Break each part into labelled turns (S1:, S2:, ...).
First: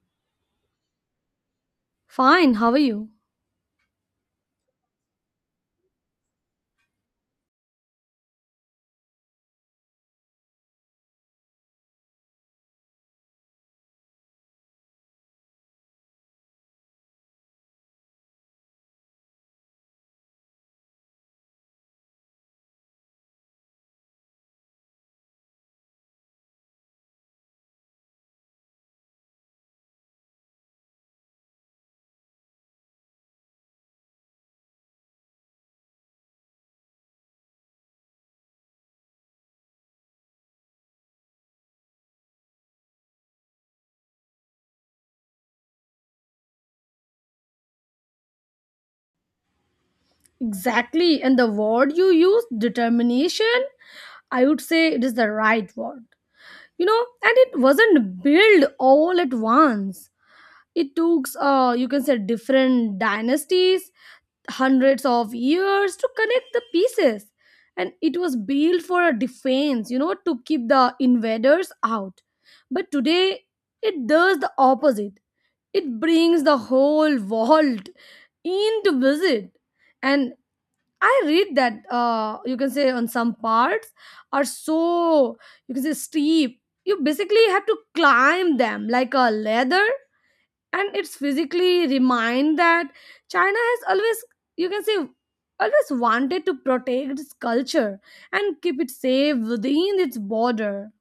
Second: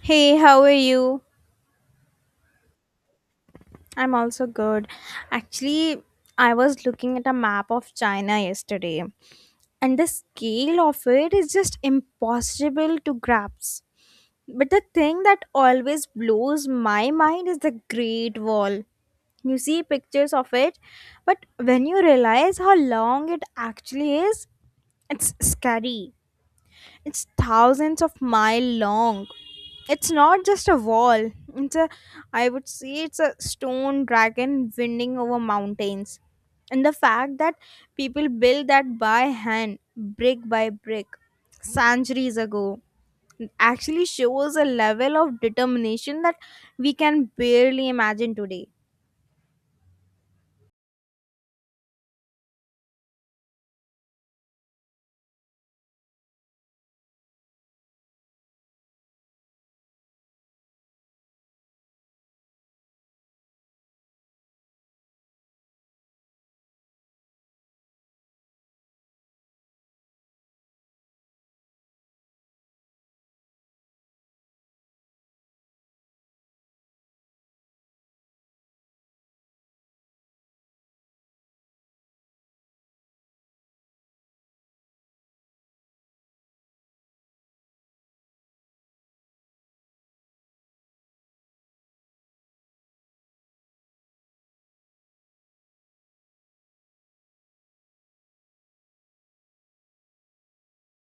S1: Hey, how are you?
S2: Fine, how are you?
S1: I'm also good. Actually, I was looking at a map of China yesterday, and the scale of it is just impossible to grasp. But the thing that always blows my mind is the Great Wall. You see pictures of it, but when you realize how long it actually is, it's scary. It's thousands of mile long. It's not just a wall. It's a I would say it's a stone dragon winding over mountains. And the fact that people built that by hand, brick by brick, centuries ago actually shows a level of determination that we can barely imagine today.
S2: Exactly. And the word you used, determination, I would say it is the right word. You know, and it wasn't built all at once. It took, you can say, different dynasties, hundreds of years to connect the pieces. And it was built for a defense, to keep the invaders out. But today, it does the opposite. It brings the whole world in to visit. And I read that you can say on some parts are so, you can say, steep. You basically have to climb them like a ladder, and it's physically remind that China has always, you can say, always wanted to protect its culture and keep it safe within its border.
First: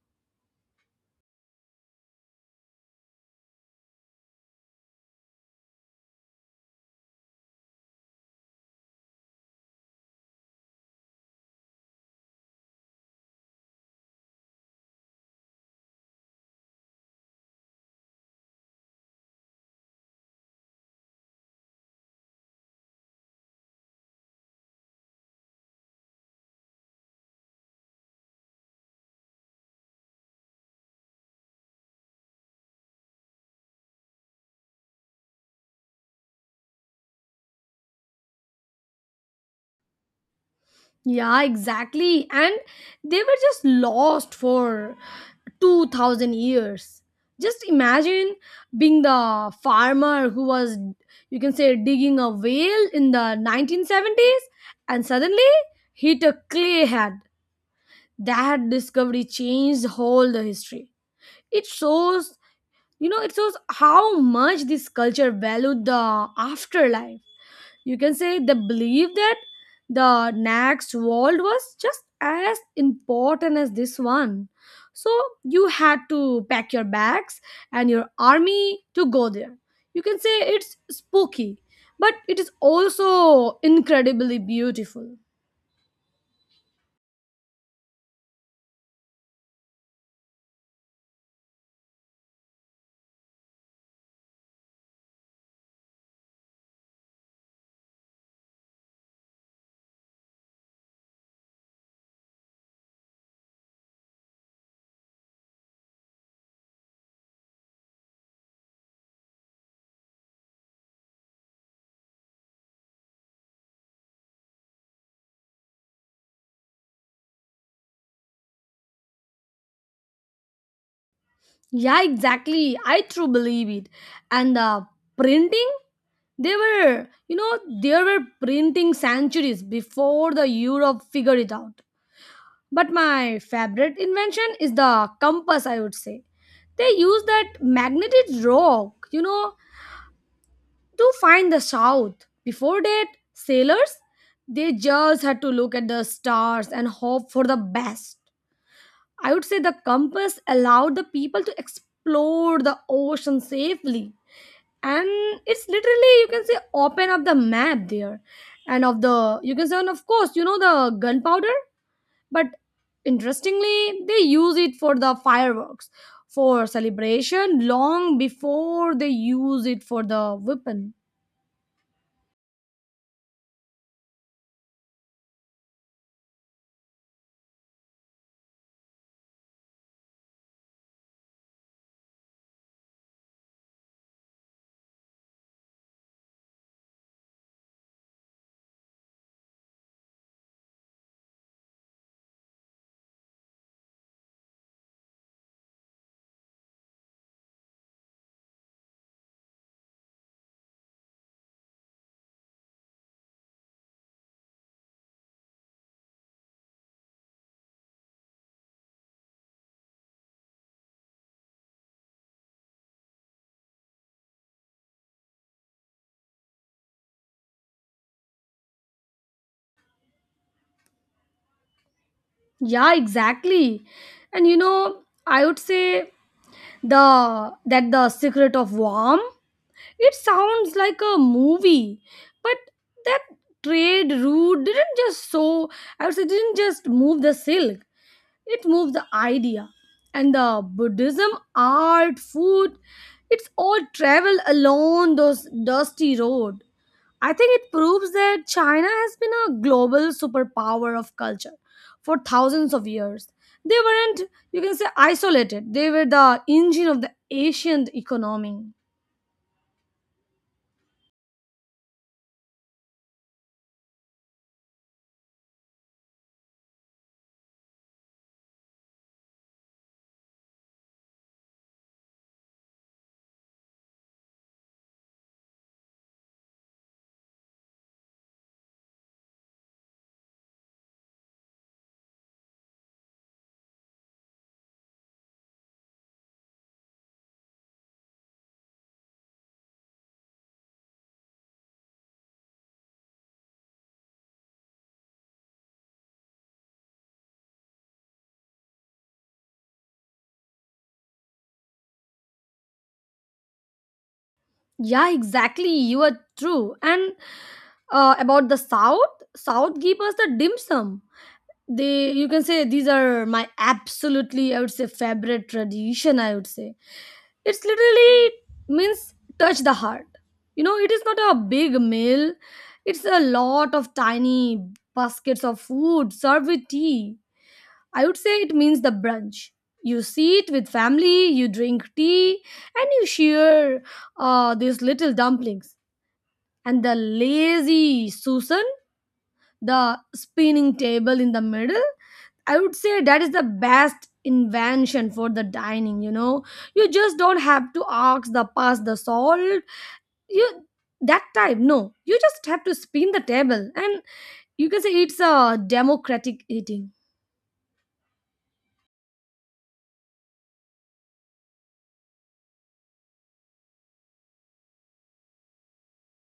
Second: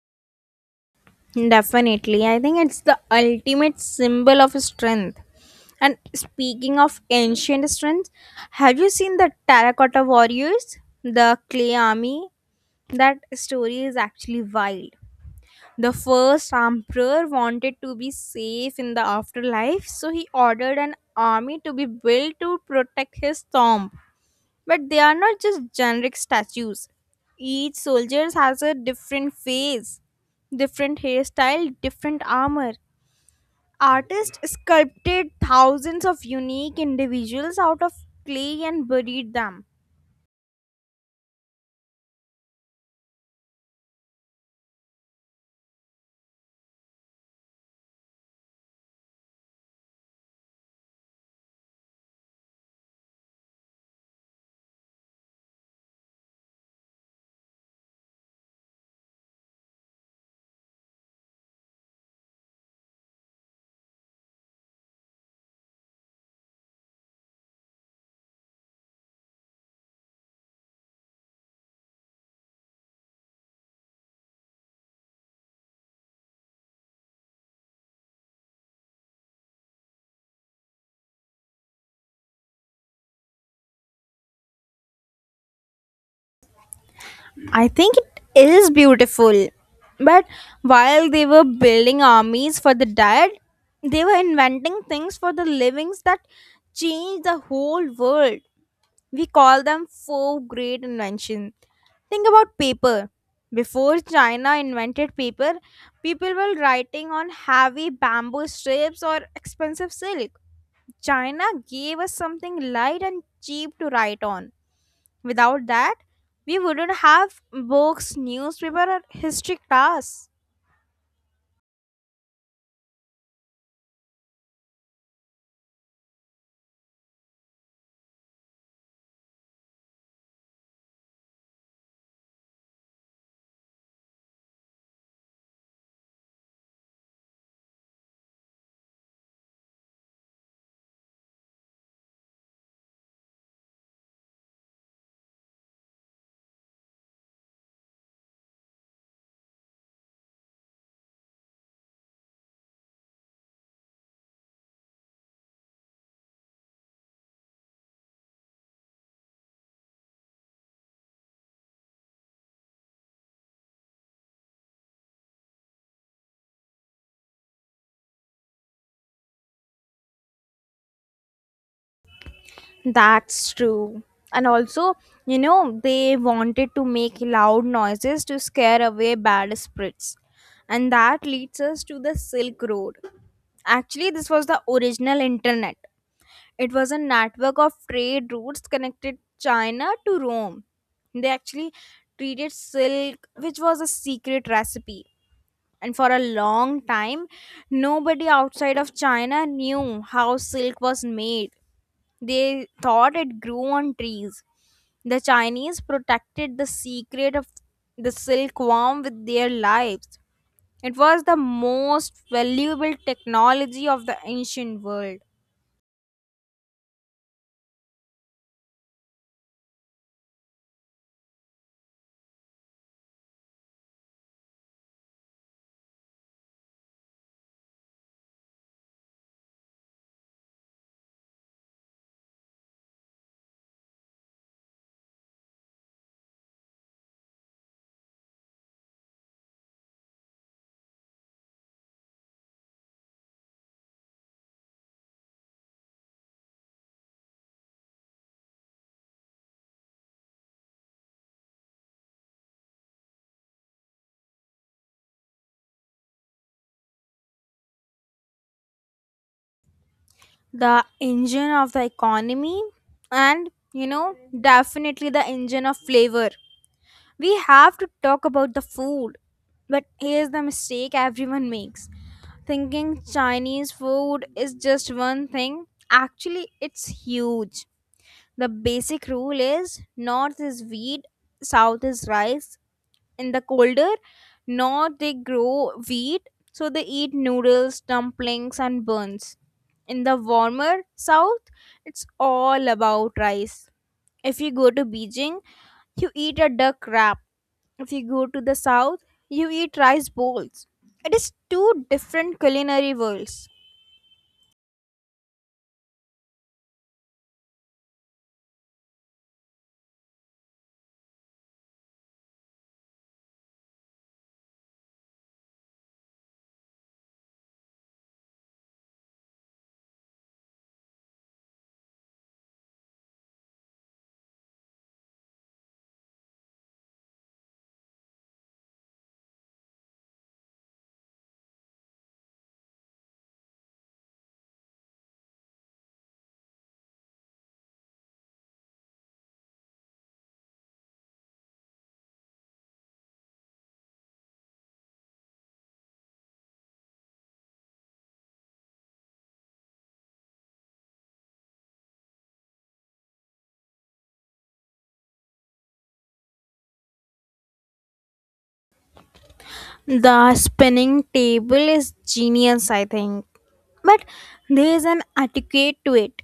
S1: Definitely. I think it's the ultimate symbol of strength. And speaking of ancient strength, have you seen the Terracotta Warriors? The clay army? That story is actually wild. The first emperor wanted to be safe in the afterlife, so he ordered an army to be built to protect his tomb. But they are not just generic statues. Each soldier has a different face, different hairstyle, different armor. Artists sculpted thousands of unique individuals out of clay and buried them.
S2: Yeah, exactly. And they were just lost for 2000 years. Just imagine being the farmer who was, you can say, digging a well in the 1970s, and suddenly hit a clay head. That discovery changed whole the history. It shows you know it shows how much this culture valued the afterlife. You can say they believe that the next world was just as important as this one. So you had to pack your bags and your army to go there. You can say it's spooky, but it is also incredibly beautiful.
S1: I think it is beautiful. But while they were building armies for the dead, they were inventing things for the livings that changed the whole world. We call them four great inventions. Think about paper. Before China invented paper, people were writing on heavy bamboo strips or expensive silk. China gave us something light and cheap to write on. Without that, we wouldn't have books, newspaper, or history class.
S2: Yeah, exactly. I truly believe it. And the printing, they were you know there were printing centuries before the Europe figured it out. But my favorite invention is the compass, I would say. They use that magnetic rock, to find the south. Before that, sailors, they just had to look at the stars and hope for the best. I would say the compass allowed the people to explore the ocean safely. And it's literally, you can say, open up the map there. You can say, and of course, the gunpowder. But interestingly, they use it for the fireworks for celebration long before they use it for the weapon.
S1: That's true. And also, you know, they wanted to make loud noises to scare away bad spirits. And that leads us to the Silk Road. Actually, this was the original internet. It was a network of trade routes connected China to Rome. They actually treated silk, which was a secret recipe. And for a long time, nobody outside of China knew how silk was made. They thought it grew on trees. The Chinese protected the secret of the silkworm with their lives. It was the most valuable technology of the ancient world.
S2: Yeah, exactly. And I would say the that the secret of warm, it sounds like a movie. But that trade route didn't just so I would say didn't just move the silk. It moves the idea. And the Buddhism, art, food, it's all travel along those dusty road. I think it proves that China has been a global superpower of culture for thousands of years. They weren't, you can say, isolated. They were the engine of the ancient economy.
S1: The engine of the economy, and, you know, definitely the engine of flavor. We have to talk about the food. But here's the mistake everyone makes: thinking chinese food is just one thing. Actually, it's huge. The basic rule is north is wheat, south is rice. In the colder north they grow wheat, so they eat noodles, dumplings, and buns. In the warmer south, it's all about rice. If you go to beijing, you eat a duck wrap. If you go to the south, you eat rice bowls. It is two different culinary worlds.
S2: Yeah, exactly. You are true. And about the South, South give us the dim sum. They, you can say, these are my absolutely, I would say, favorite tradition, I would say. It's literally means touch the heart. You know, it is not a big meal. It's a lot of tiny baskets of food served with tea. I would say it means the brunch. You sit with family, you drink tea, and you share these little dumplings. And the lazy susan, the spinning table in the middle, I would say that is the best invention for the dining. You know, you just don't have to ask the pass the salt. You, that type, no, you just have to spin the table, and you can say it's a democratic eating.
S1: The spinning table is genius, I think. But there is an etiquette to it.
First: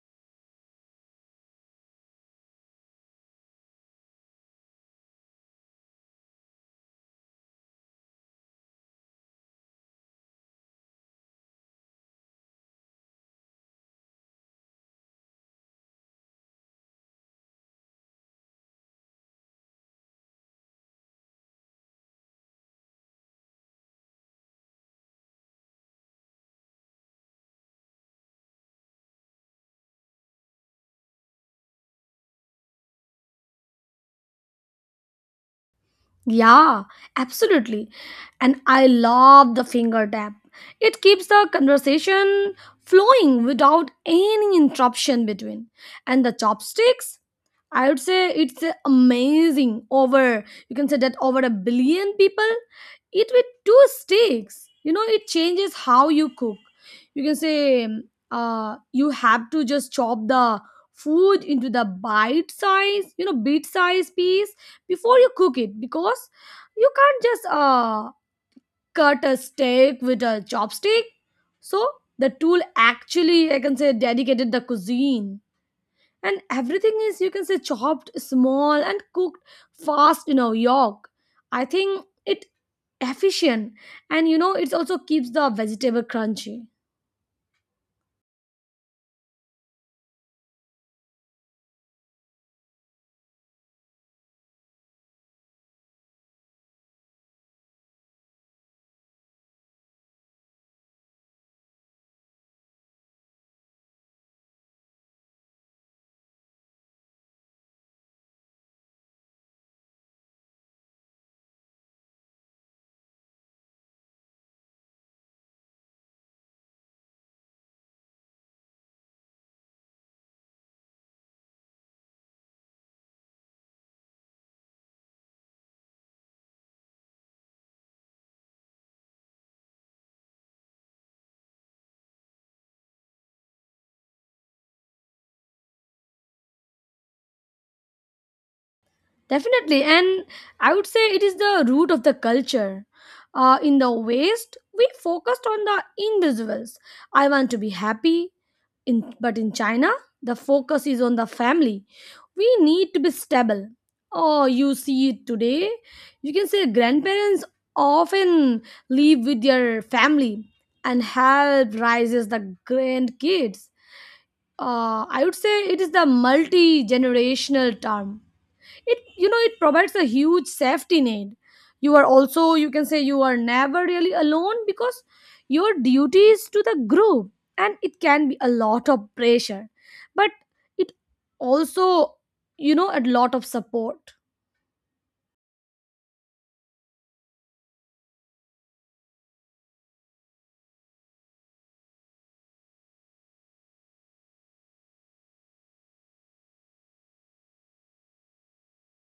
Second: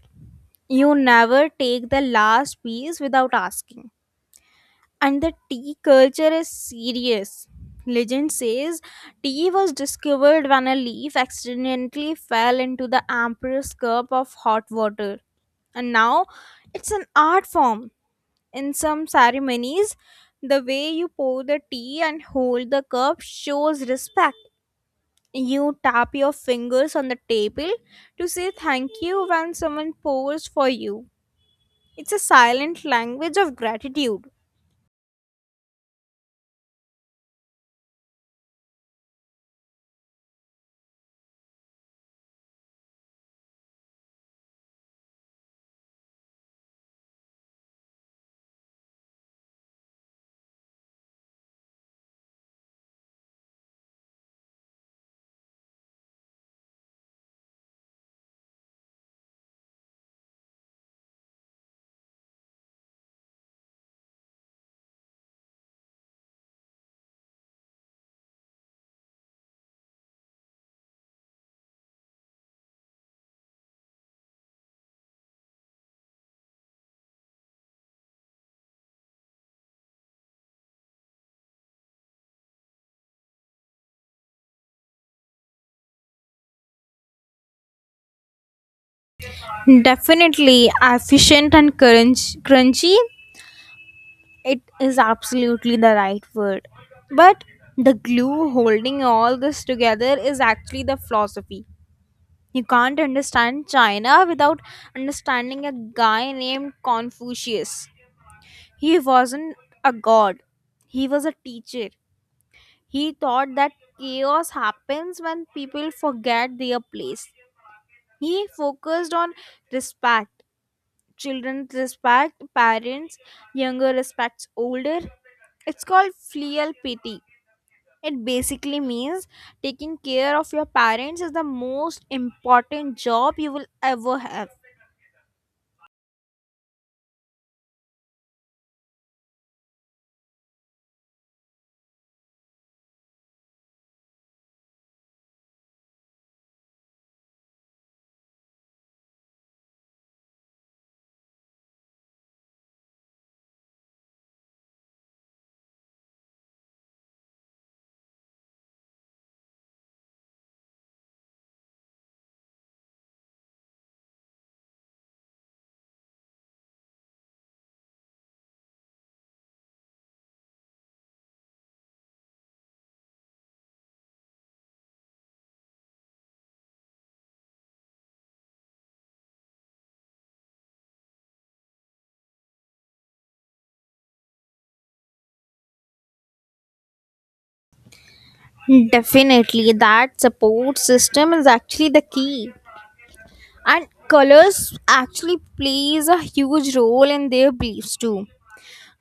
S1: You never take the last piece without asking. And the tea culture is serious. Legend says tea was discovered when a leaf accidentally fell into the emperor's cup of hot water. And now it's an art form. In some ceremonies, the way you pour the tea and hold the cup shows respect. You tap your fingers on the table to say thank you when someone pours for you. It's a silent language of gratitude.
S2: Yeah, absolutely. And I love the finger tap. It keeps the conversation flowing without any interruption between. And the chopsticks, I would say it's amazing. Over, you can say, that over a billion people eat with two sticks. You know, it changes how you cook. You can say you have to just chop the food into the bite size, you know, bit size piece before you cook it because you can't just cut a steak with a chopstick. So the tool actually, I can say, dedicated the cuisine, and everything is, you can say, chopped small and cooked fast in a york. I think it efficient, and you know, it also keeps the vegetable crunchy.
S1: Definitely efficient and crunchy, it is absolutely the right word. But the glue holding all this together is actually the philosophy. You can't understand China without understanding a guy named Confucius. He wasn't a god, he was a teacher. He thought that chaos happens when people forget their place. He focused on respect. Children respect parents, younger respects older. It's called filial piety. It basically means taking care of your parents is the most important job you will ever have.
S2: Definitely. And I would say it is the root of the culture. In the West, we focused on the individuals. I want to be happy. In, but in China, the focus is on the family. We need to be stable. Oh, you see it today. You can say grandparents often live with their family and help raises the grandkids. I would say it is the multi generational term. It, you know, it provides a huge safety net. You are also, you can say, you are never really alone because your duty is to the group, and it can be a lot of pressure, but it also, you know, a lot of support.
S1: Definitely, that support system is actually the key. And colors actually plays a huge role in their beliefs too.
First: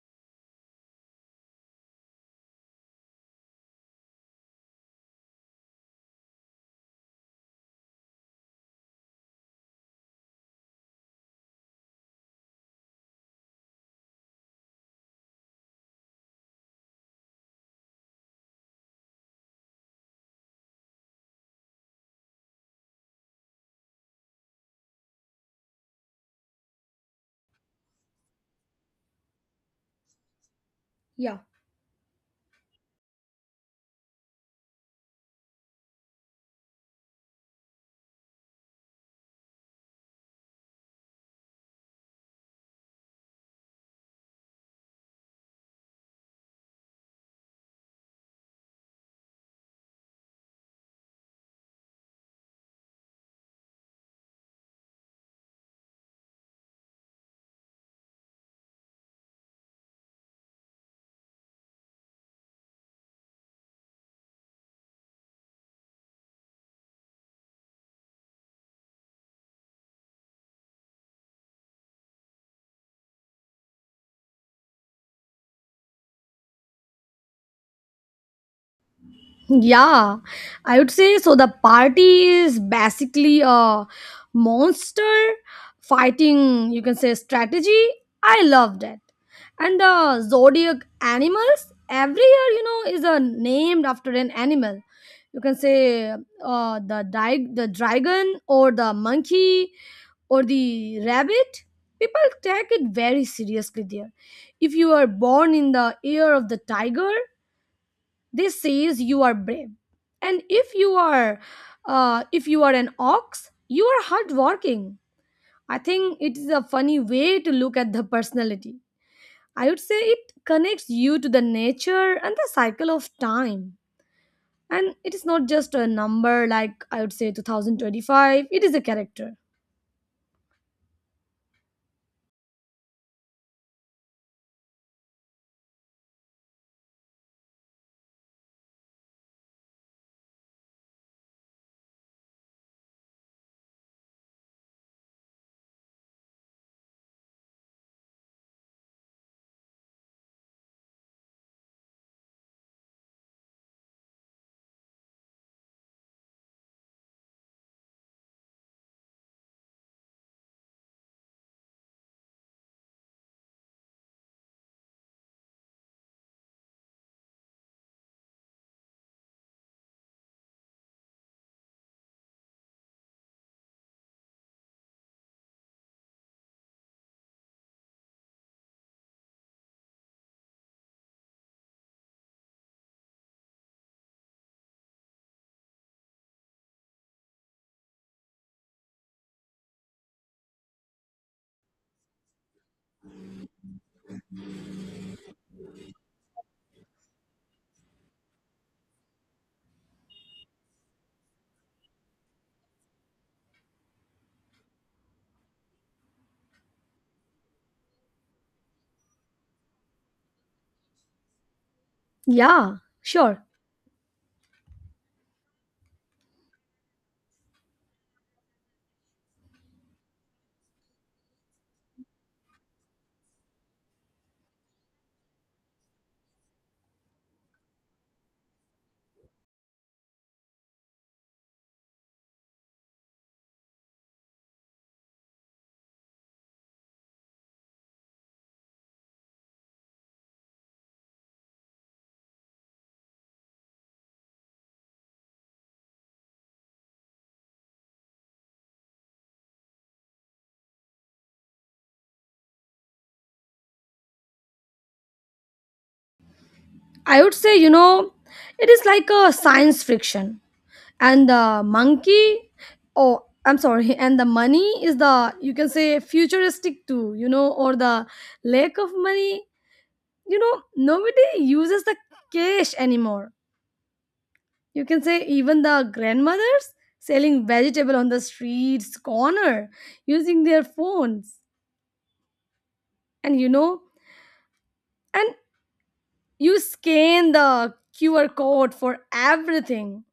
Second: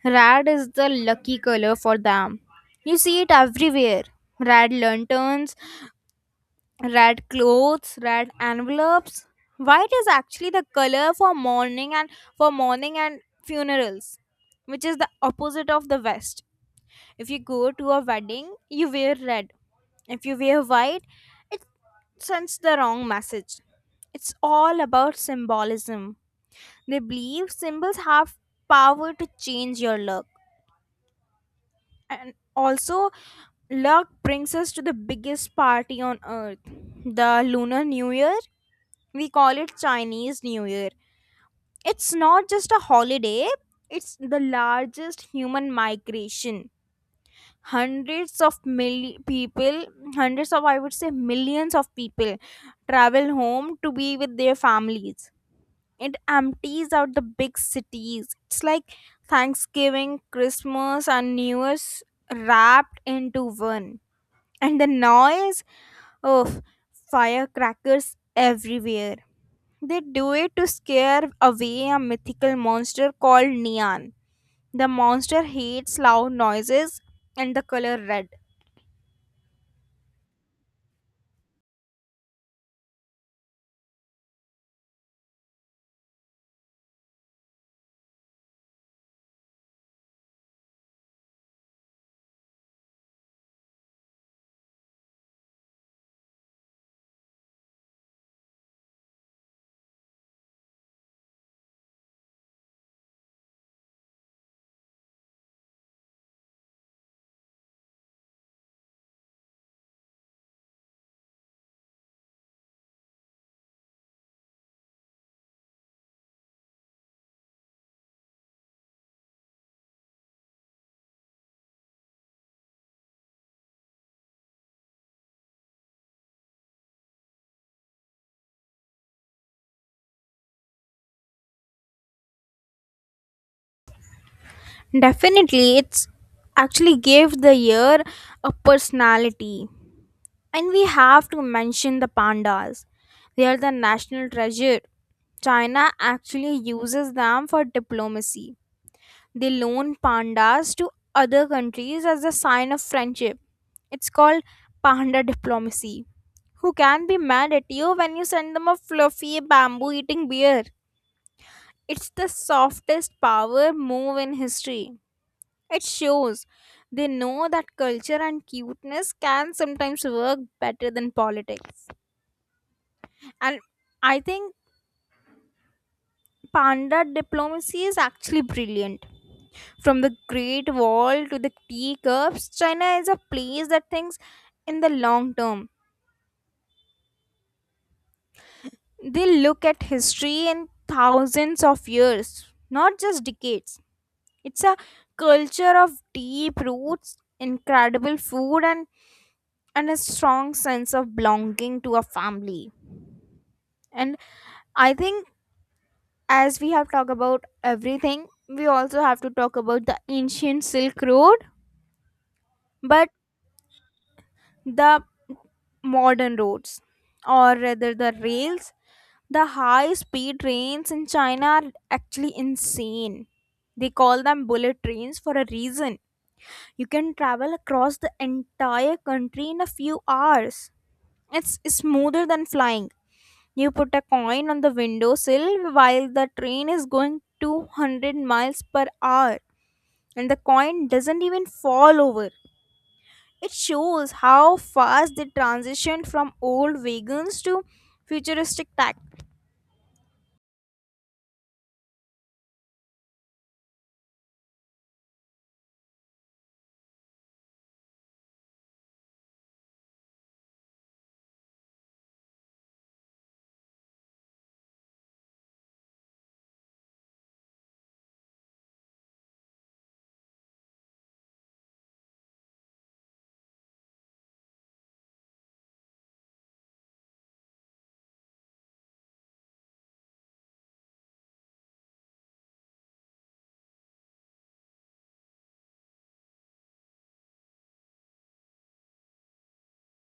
S1: Red is the lucky color for them. You see it everywhere. Red lanterns, red clothes, red envelopes. White is actually the color for mourning and funerals, which is the opposite of the West. If you go to a wedding, you wear red. If you wear white, it sends the wrong message. It's all about symbolism. They believe symbols have power to change your luck.
S2: Yeah.
S1: And also, luck brings us to the biggest party on earth, the Lunar New Year. We call it Chinese New Year. It's not just a holiday, it's the largest human migration. Hundreds of mil- people, hundreds of, I would say, millions of people travel home to be with their families. It empties out the big cities. It's like Thanksgiving, Christmas, and New Year's wrapped into one. And the noise of firecrackers everywhere, they do it to scare away a mythical monster called Neon. The monster hates loud noises and the color red.
S2: Yeah, I would say so. The party is basically a monster fighting, you can say, strategy. I loved it. And the zodiac animals, every year, you know, is named after an animal. You can say the dragon or the monkey or the rabbit. People take it very seriously there. If you are born in the year of the tiger, this says you are brave, and if you are an ox, you are hardworking. I think it is a funny way to look at the personality. I would say it connects you to the nature and the cycle of time, and it is not just a number, like I would say 2025, it is a character.
S1: Definitely, it's actually gave the year a personality. And we have to mention the pandas. They are the national treasure. China actually uses them for diplomacy. They loan pandas to other countries as a sign of friendship. It's called panda diplomacy. Who can be mad at you when you send them a fluffy bamboo eating bear? It's the softest power move in history. It shows they know that culture and cuteness can sometimes work better than politics. And I think panda diplomacy is actually brilliant. From the Great Wall to the teacups, China is a place that thinks in the long term. They look at history in thousands of years, not just decades. It's a culture of deep roots, incredible food, and a strong sense of belonging to a family. And I think, as we have talked about everything, we also have to talk about the ancient Silk Road,
S2: Yeah,
S1: but
S2: sure.
S1: the modern roads, or rather the rails. The high speed trains in China are actually insane. They call them bullet trains for a reason. You can travel across the entire country in a few hours. It's smoother than flying. You put a coin on the windowsill while the train is going 200 miles per hour, and the coin doesn't even fall over. It shows how fast they transitioned from old wagons to futuristic tech.
S2: I would say, you know, it is like a science fiction. And the monkey, oh, I'm sorry, and the money is the, you can say, futuristic too. You know, or the lack of money. You know, nobody uses the cash anymore. You can say even the grandmothers selling vegetable on the streets corner, using their phones. And you know and you scan the QR code for everything.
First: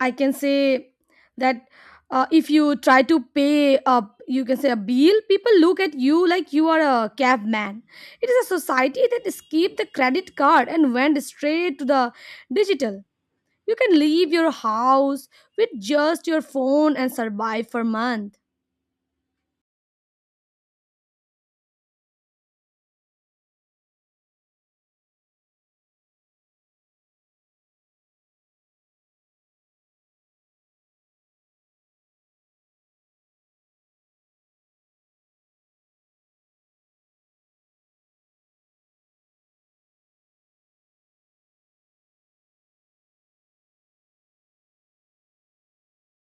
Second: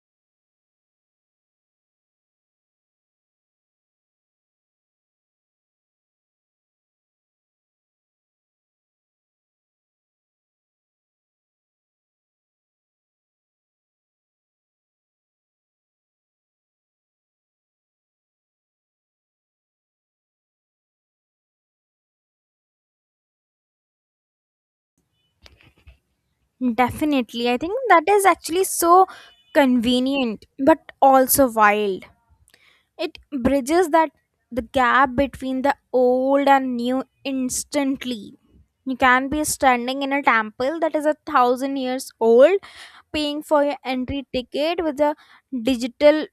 S2: I can say that if you try to pay up, you can say a bill, people look at you like you are a caveman. It is a society that skipped the credit card and went straight to the digital. You can leave your house with just your phone and survive for months.
S1: Definitely. I think that is actually so convenient but also wild. It bridges that the gap between the old and new instantly. You can be standing in a temple that is a thousand years old, paying for your entry ticket with a digital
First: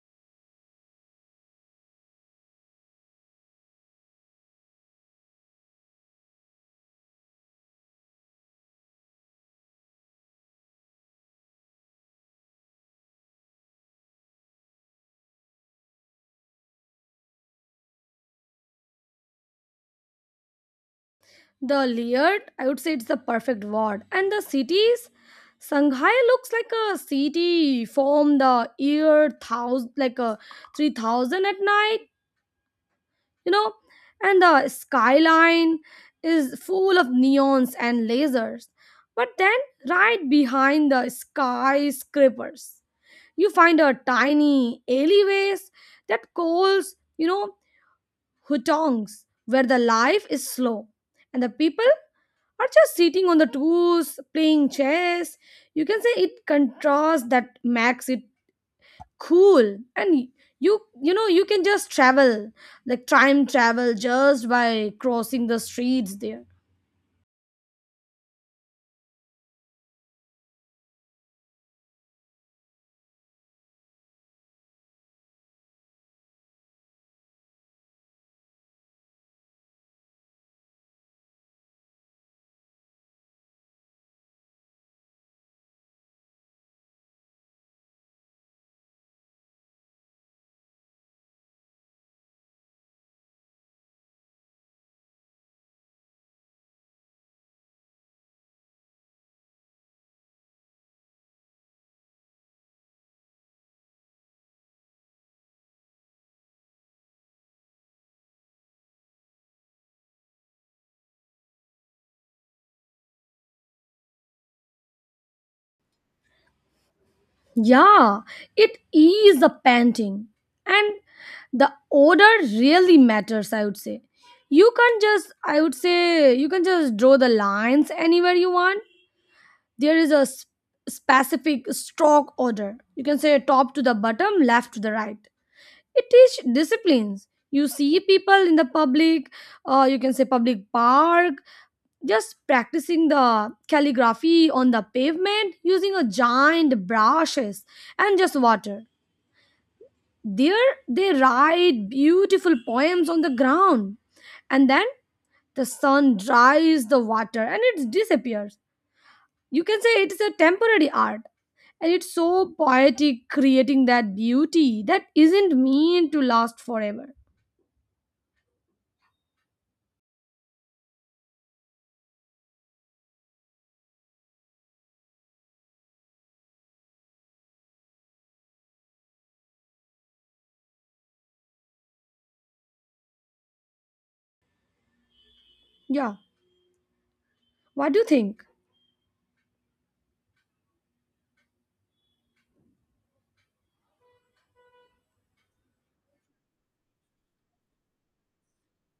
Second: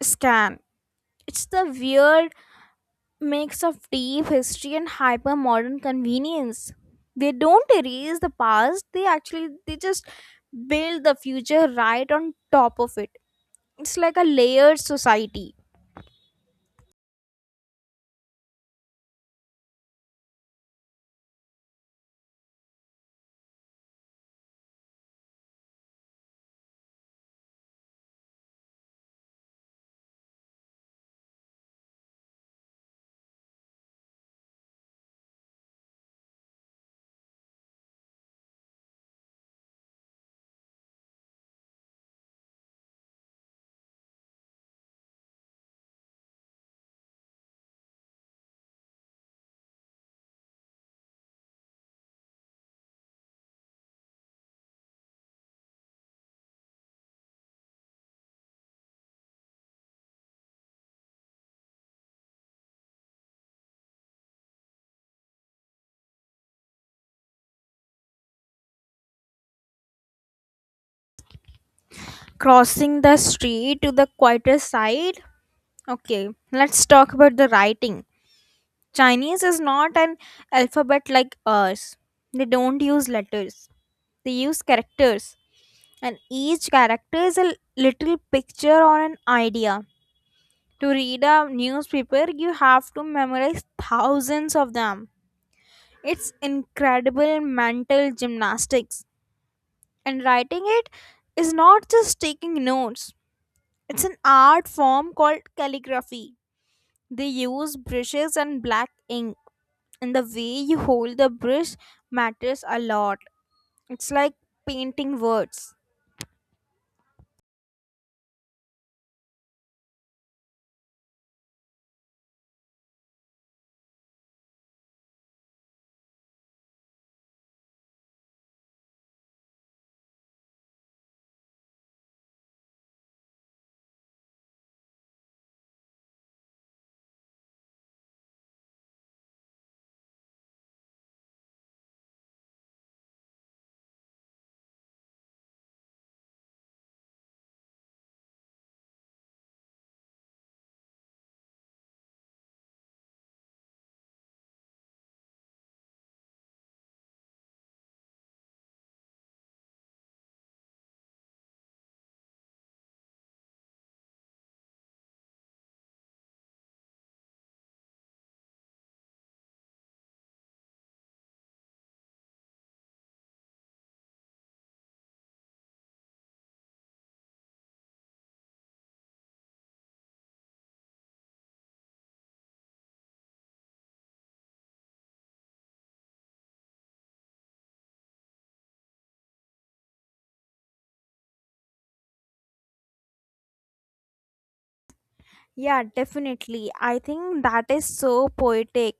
S1: scan. It's the weird mix of deep history and hyper modern convenience. They don't erase the past, they just build the future right on top of it. It's like a layered society.
S2: The layered, I would say it's the perfect word. And the cities, Shanghai looks like a city from the year thousand, like a 3000 at night, you know. And the skyline is full of neons and lasers. But then right behind the skyscrapers, you find a tiny alleyways that calls, you know, hutongs, where the life is slow, and the people are just sitting on the tools playing chess. You can say it contrasts that makes it cool. And you know you can just travel, like time travel, just by crossing the streets there.
S1: Crossing the street to the quieter side. Okay, let's talk about the writing. Chinese is not an alphabet like ours. They don't use letters, they use characters. And each character is a little picture or an idea. To read a newspaper you have to memorize thousands of them. It's incredible mental gymnastics. And writing it is not just taking notes, it's an art form called calligraphy. They use brushes and black ink, and the way you hold the brush matters a lot. It's like painting words.
S2: Yeah, it is a painting. And the order really matters, I would say. You can just, I would say, you can just draw the lines anywhere you want. There is a specific stroke order. You can say top to the bottom, left to the right. It teach disciplines. You see people in the public, you can say public park, just practicing the calligraphy on the pavement using a giant brushes and just water there. They write beautiful poems on the ground, and then the sun dries the water and it disappears. You can say it is a temporary art, and it's so poetic creating that beauty that isn't meant to last forever. Yeah, what do you think?
S1: Yeah, definitely. I think that is so poetic.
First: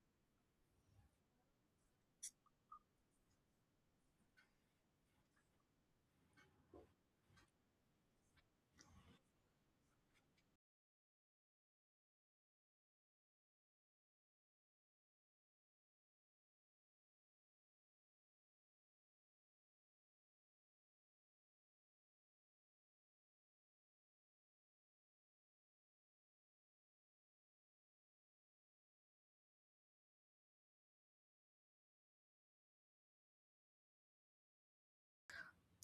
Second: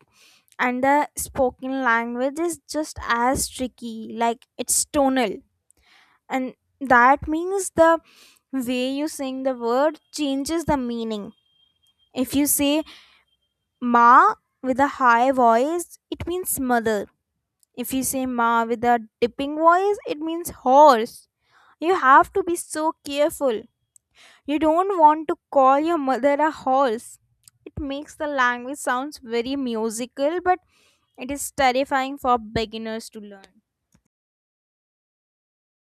S1: And the spoken language is just as tricky, like it's tonal. And that means the way you sing the word changes the meaning. If you say ma with a high voice, it means mother. If you say ma with a dipping voice, it means horse. You have to be so careful. You don't want to call your mother a horse. It makes the language sounds very musical, but it is terrifying for beginners to learn.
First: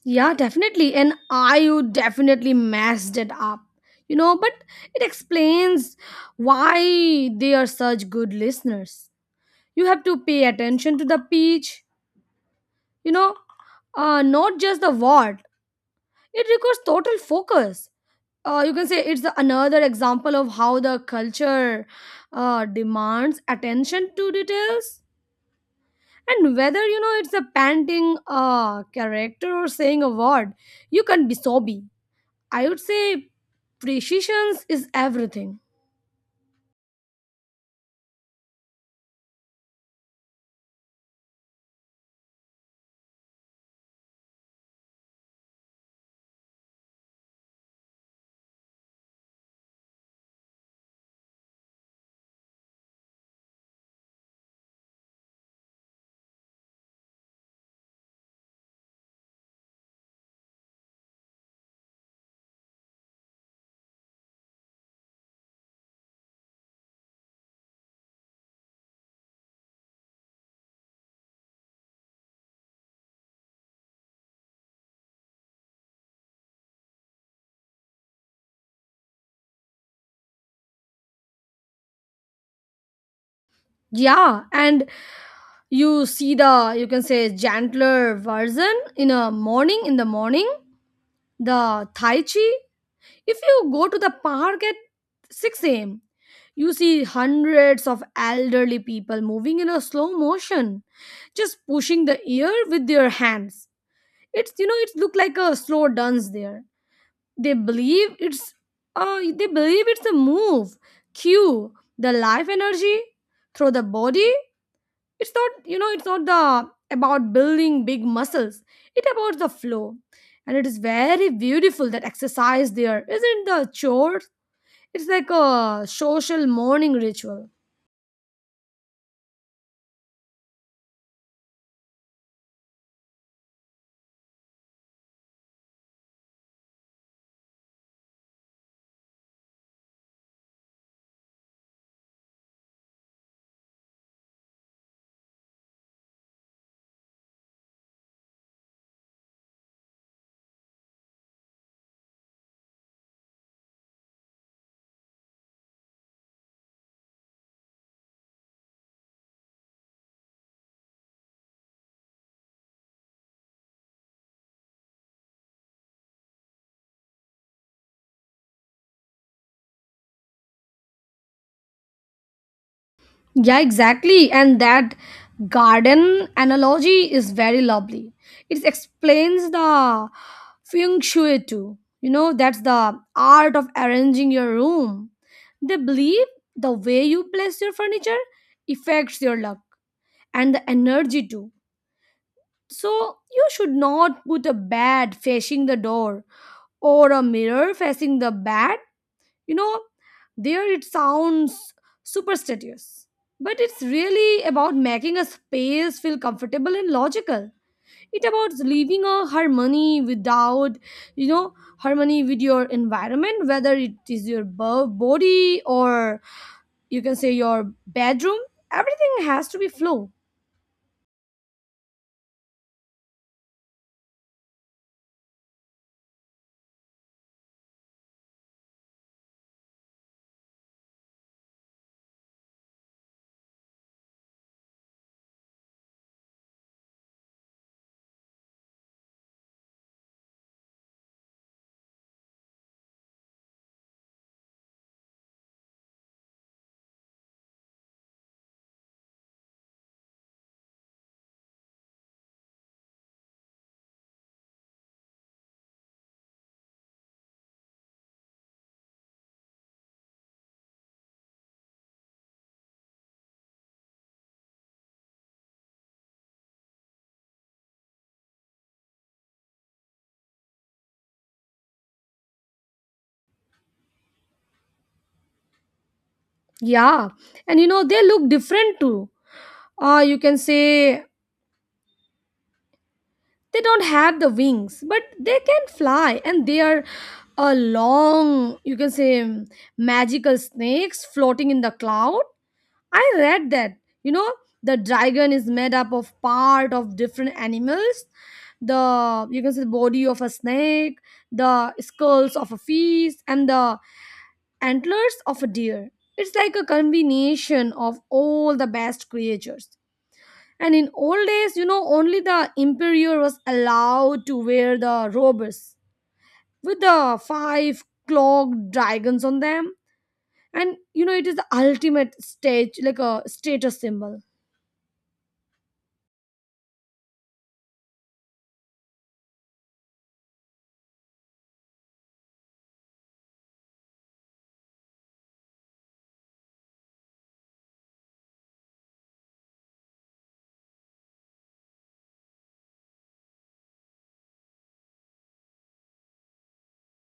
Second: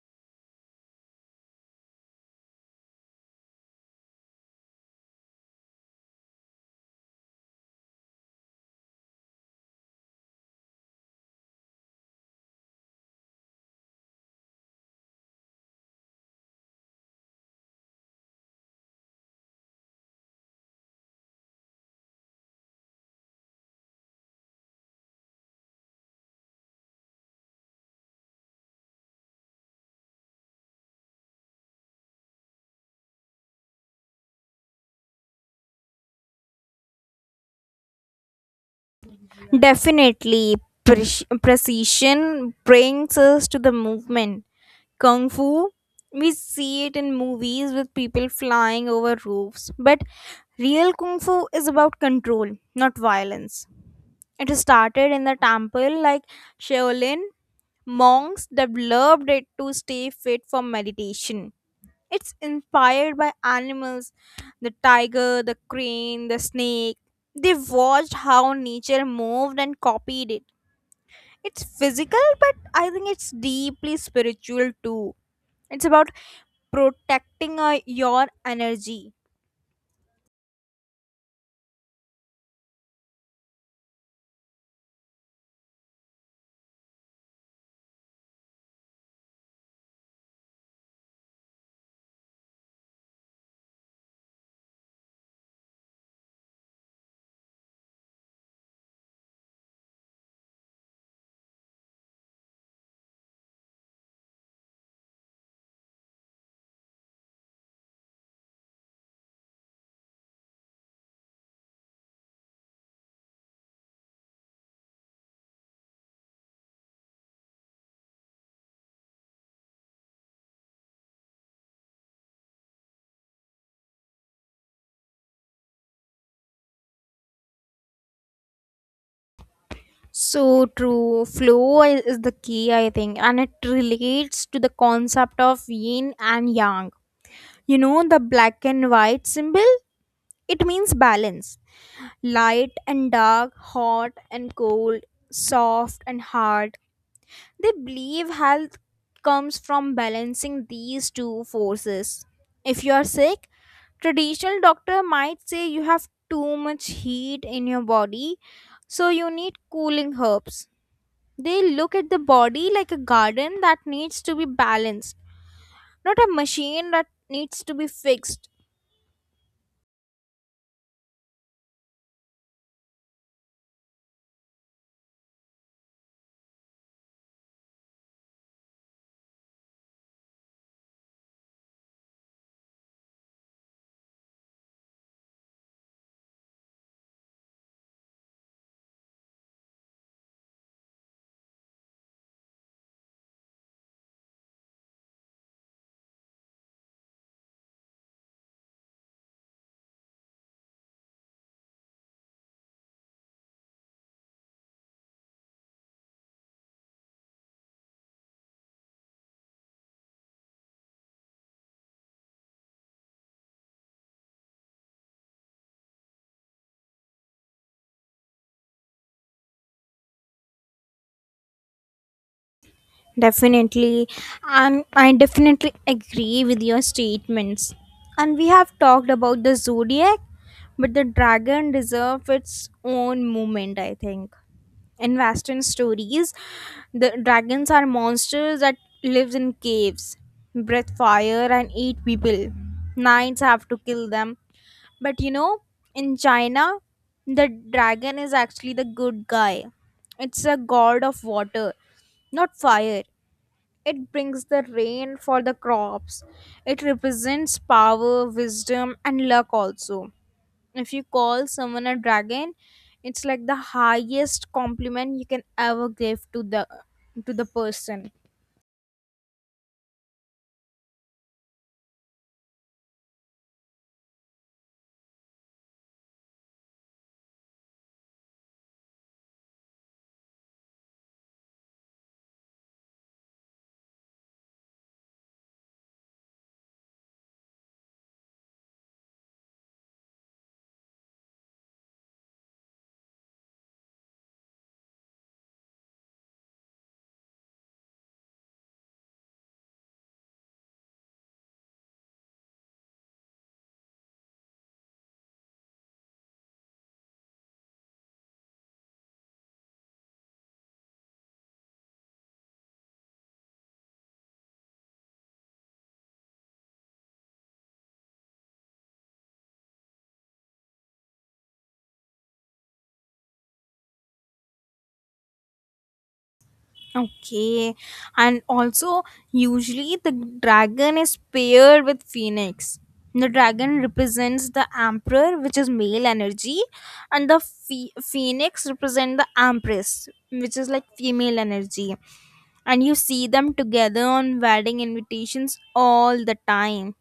S2: Yeah, definitely. And IU definitely messed it up. You know, but it explains why they are such good listeners. You have to pay attention to the pitch, you know, not just the word. It requires total focus. You can say it's another example of how the culture demands attention to details. And whether, you know, it's a panting character or saying a word, you can be sobby. I would say precisions is everything.
S1: Definitely, precision brings us to the movement. Kung Fu, we see it in movies with people flying over roofs, but real Kung Fu is about control, not violence. It started in the temple like Shaolin monks developed it to stay fit for meditation. It's inspired by animals, the tiger, the crane, the snake. They watched how nature moved and copied it. It's physical, but I think it's deeply spiritual too. It's about protecting your energy.
S2: Yeah, and you see the, you can say, gentler version in a morning, in the morning, the tai chi. If you go to the park at 6 a.m., you see hundreds of elderly people moving in a slow motion, just pushing the air with their hands. It's, you know, it's look like a slow dance there. They believe it's a move cue the life energy through the body. It's not, you know, it's not the about building big muscles. It about the flow, and it is very beautiful. That exercise there isn't the chore. It's like a social morning ritual.
S1: So true. Flow is the key, I think, and it relates to the concept of yin and yang. You know the black and white symbol? It means balance. Light and dark, hot and cold, soft and hard. They believe health comes from balancing these two forces. If you are sick, traditional doctor might say you have too much heat in your body, so you need cooling herbs. They look at the body like a garden that needs to be balanced, not a machine that needs to be fixed.
S2: Yeah, exactly. And that garden analogy is very lovely. It explains the feng shui too. You know, that's the art of arranging your room. They believe the way you place your furniture affects your luck and the energy too. So, you should not put a bed facing the door or a mirror facing the bed. You know, there it sounds superstitious, but it's really about making a space feel comfortable and logical. It about living a harmony without, you know, harmony with your environment, whether it is your body or, you can say, your bedroom. Everything has to be flow.
S1: Definitely, and I definitely agree with your statements. And we have talked about the zodiac, but the dragon deserves its own moment, I think. In Western stories, the dragons are monsters that live in caves, breathe fire, and eat people. Knights have to kill them. But you know, in China, the dragon is actually the good guy. It's a god of water, not fire. It brings the rain for the crops. It represents power, wisdom, and luck also. If you call someone a dragon, it's like the highest compliment you can ever give to the person.
S2: Yeah, and you know they look different too, you can say. They don't have the wings, but they can fly, and they are a long, you can say, magical snakes floating in the cloud. I read that. You know, the dragon is made up of part of different animals. The, you can say, the body of a snake, the skulls of a fish, and the antlers of a deer. It's like a combination of all the best creatures. And in old days, you know, only the emperor was allowed to wear the robes with the five clocked dragons on them. And you know, it is the ultimate stage, like a status symbol.
S1: Okay. And also usually the dragon is paired with phoenix. The dragon represents the emperor, which is male energy, and the phoenix represent the empress, which is like female energy, and you see them together on wedding invitations all the time.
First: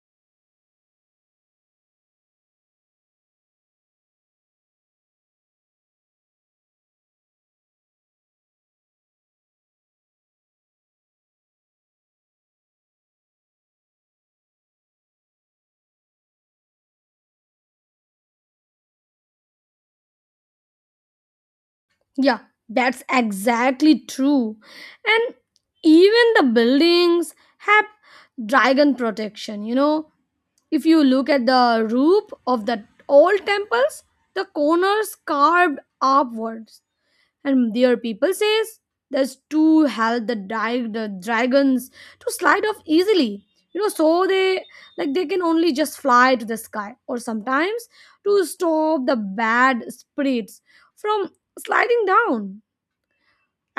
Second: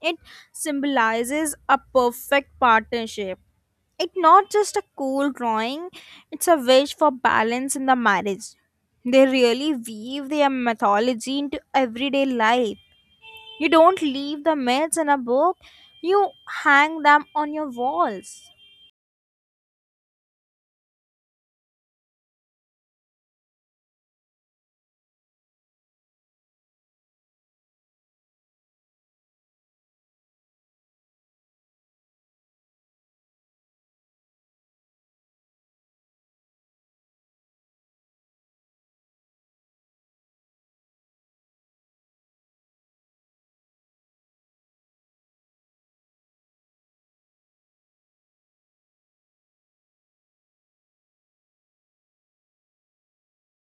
S1: It symbolizes a perfect partnership. It's not just a cool drawing, it's a wish for balance in the marriage. They really weave their mythology into everyday life. You don't leave the myths in a book, you hang them on your walls.
S2: Yeah, that's exactly true. And even the buildings have dragon protection. You know, if you look at the roof of the old temples, the corners carved upwards, and their people says that's to help the, the dragons to slide off easily. You know, so they, like, they can only just fly to the sky, or sometimes to stop the bad spirits from sliding down.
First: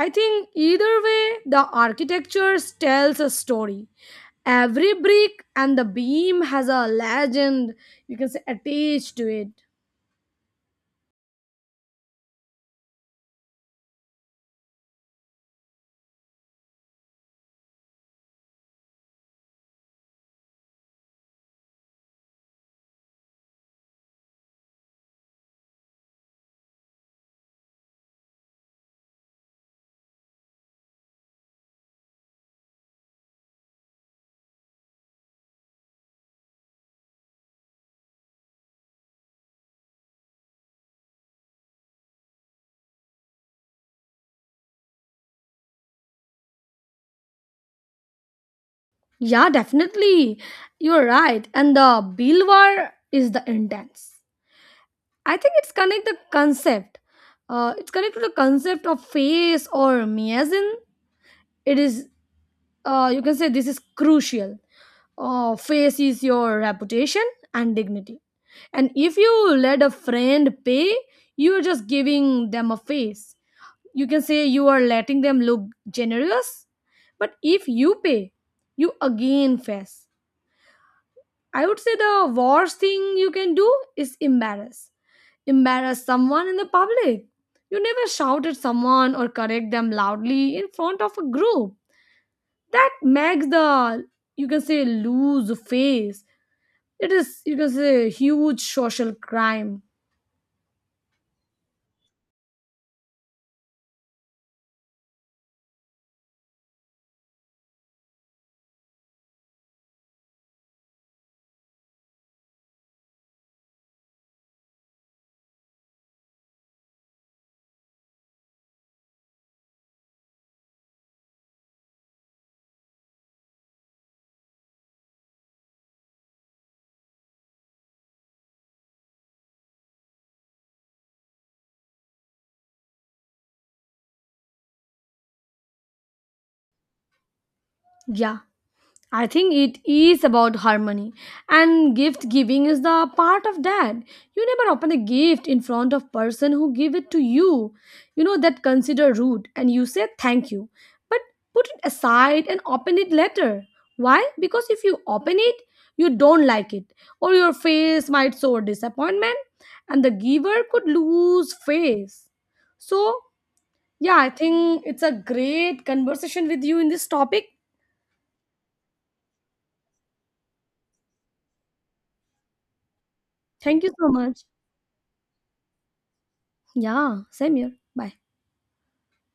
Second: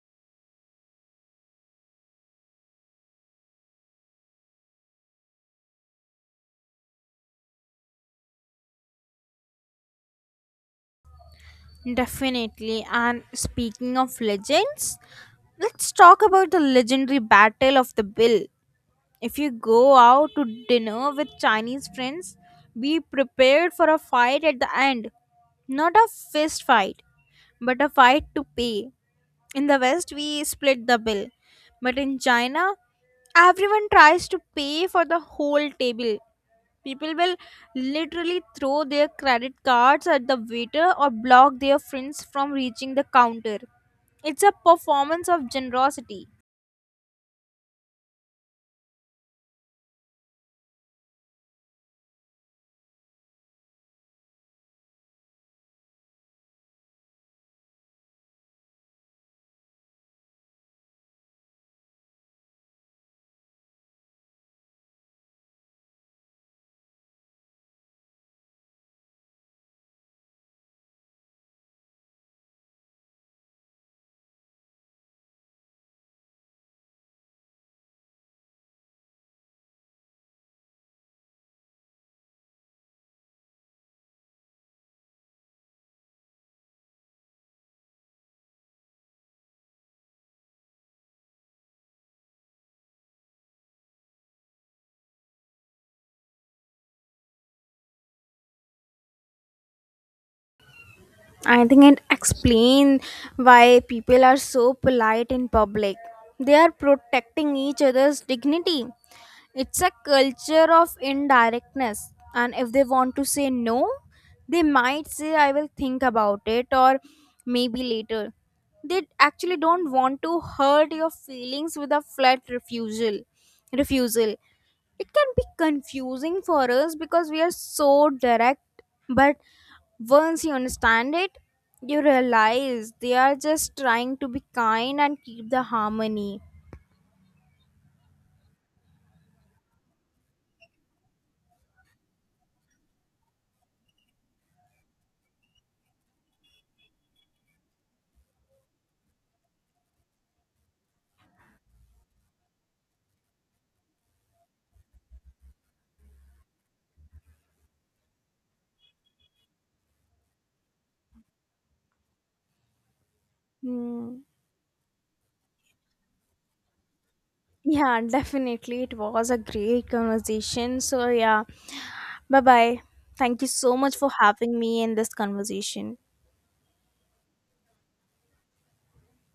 S2: I think either way the architecture tells a story. Every brick and the beam has a legend, you can say, attached to it.
S1: Definitely. And speaking of legends, let's talk about the legendary Battle of the Bill. If you go out to dinner with Chinese friends, be prepared for a fight at the end. Not a fist fight, but a fight to pay. In the West, we split the bill. But in China, everyone tries to pay for the whole table. People will literally throw their credit cards at the waiter or block their friends from reaching the counter. It's a performance of generosity.
S2: Yeah, definitely. You're right. And the Bilwar is the intense. I think it's connect the concept. It's connected to the concept of face or miasm. It is, you can say, this is crucial. Face is your reputation and dignity. And if you let a friend pay, you are just giving them a face. You can say you are letting them look generous. But if you pay, you again face. I would say the worst thing you can do is embarrass someone in the public. You never shout at someone or correct them loudly in front of a group. That makes the, you can say, lose face. It is, you can say, huge social crime.
S1: I think it explains why people are so polite in public. They are protecting each other's dignity. It's a culture of indirectness. And if they want to say no, they might say, I will think about it, or maybe later. They actually don't want to hurt your feelings with a flat refusal. It can be confusing for us because we are so direct, but once you understand it, you realize they are just trying to be kind and keep the harmony.
S2: Yeah. I think it is about harmony, and gift giving is the part of that. You never open a gift in front of person who give it to you. You know that consider rude, and you say thank you, but put it aside and open it later. Why? Because if you open it, you don't like it, or your face might show disappointment, and the giver could lose face. So yeah,
S1: Hmm.
S2: I think it's a great conversation with you in this topic.
S1: Yeah, definitely it was a great conversation, so yeah. Bye bye. Thank you so
S2: Thank you
S1: much
S2: so
S1: for
S2: much.
S1: having me in this conversation.
S2: Yeah, same here. Bye.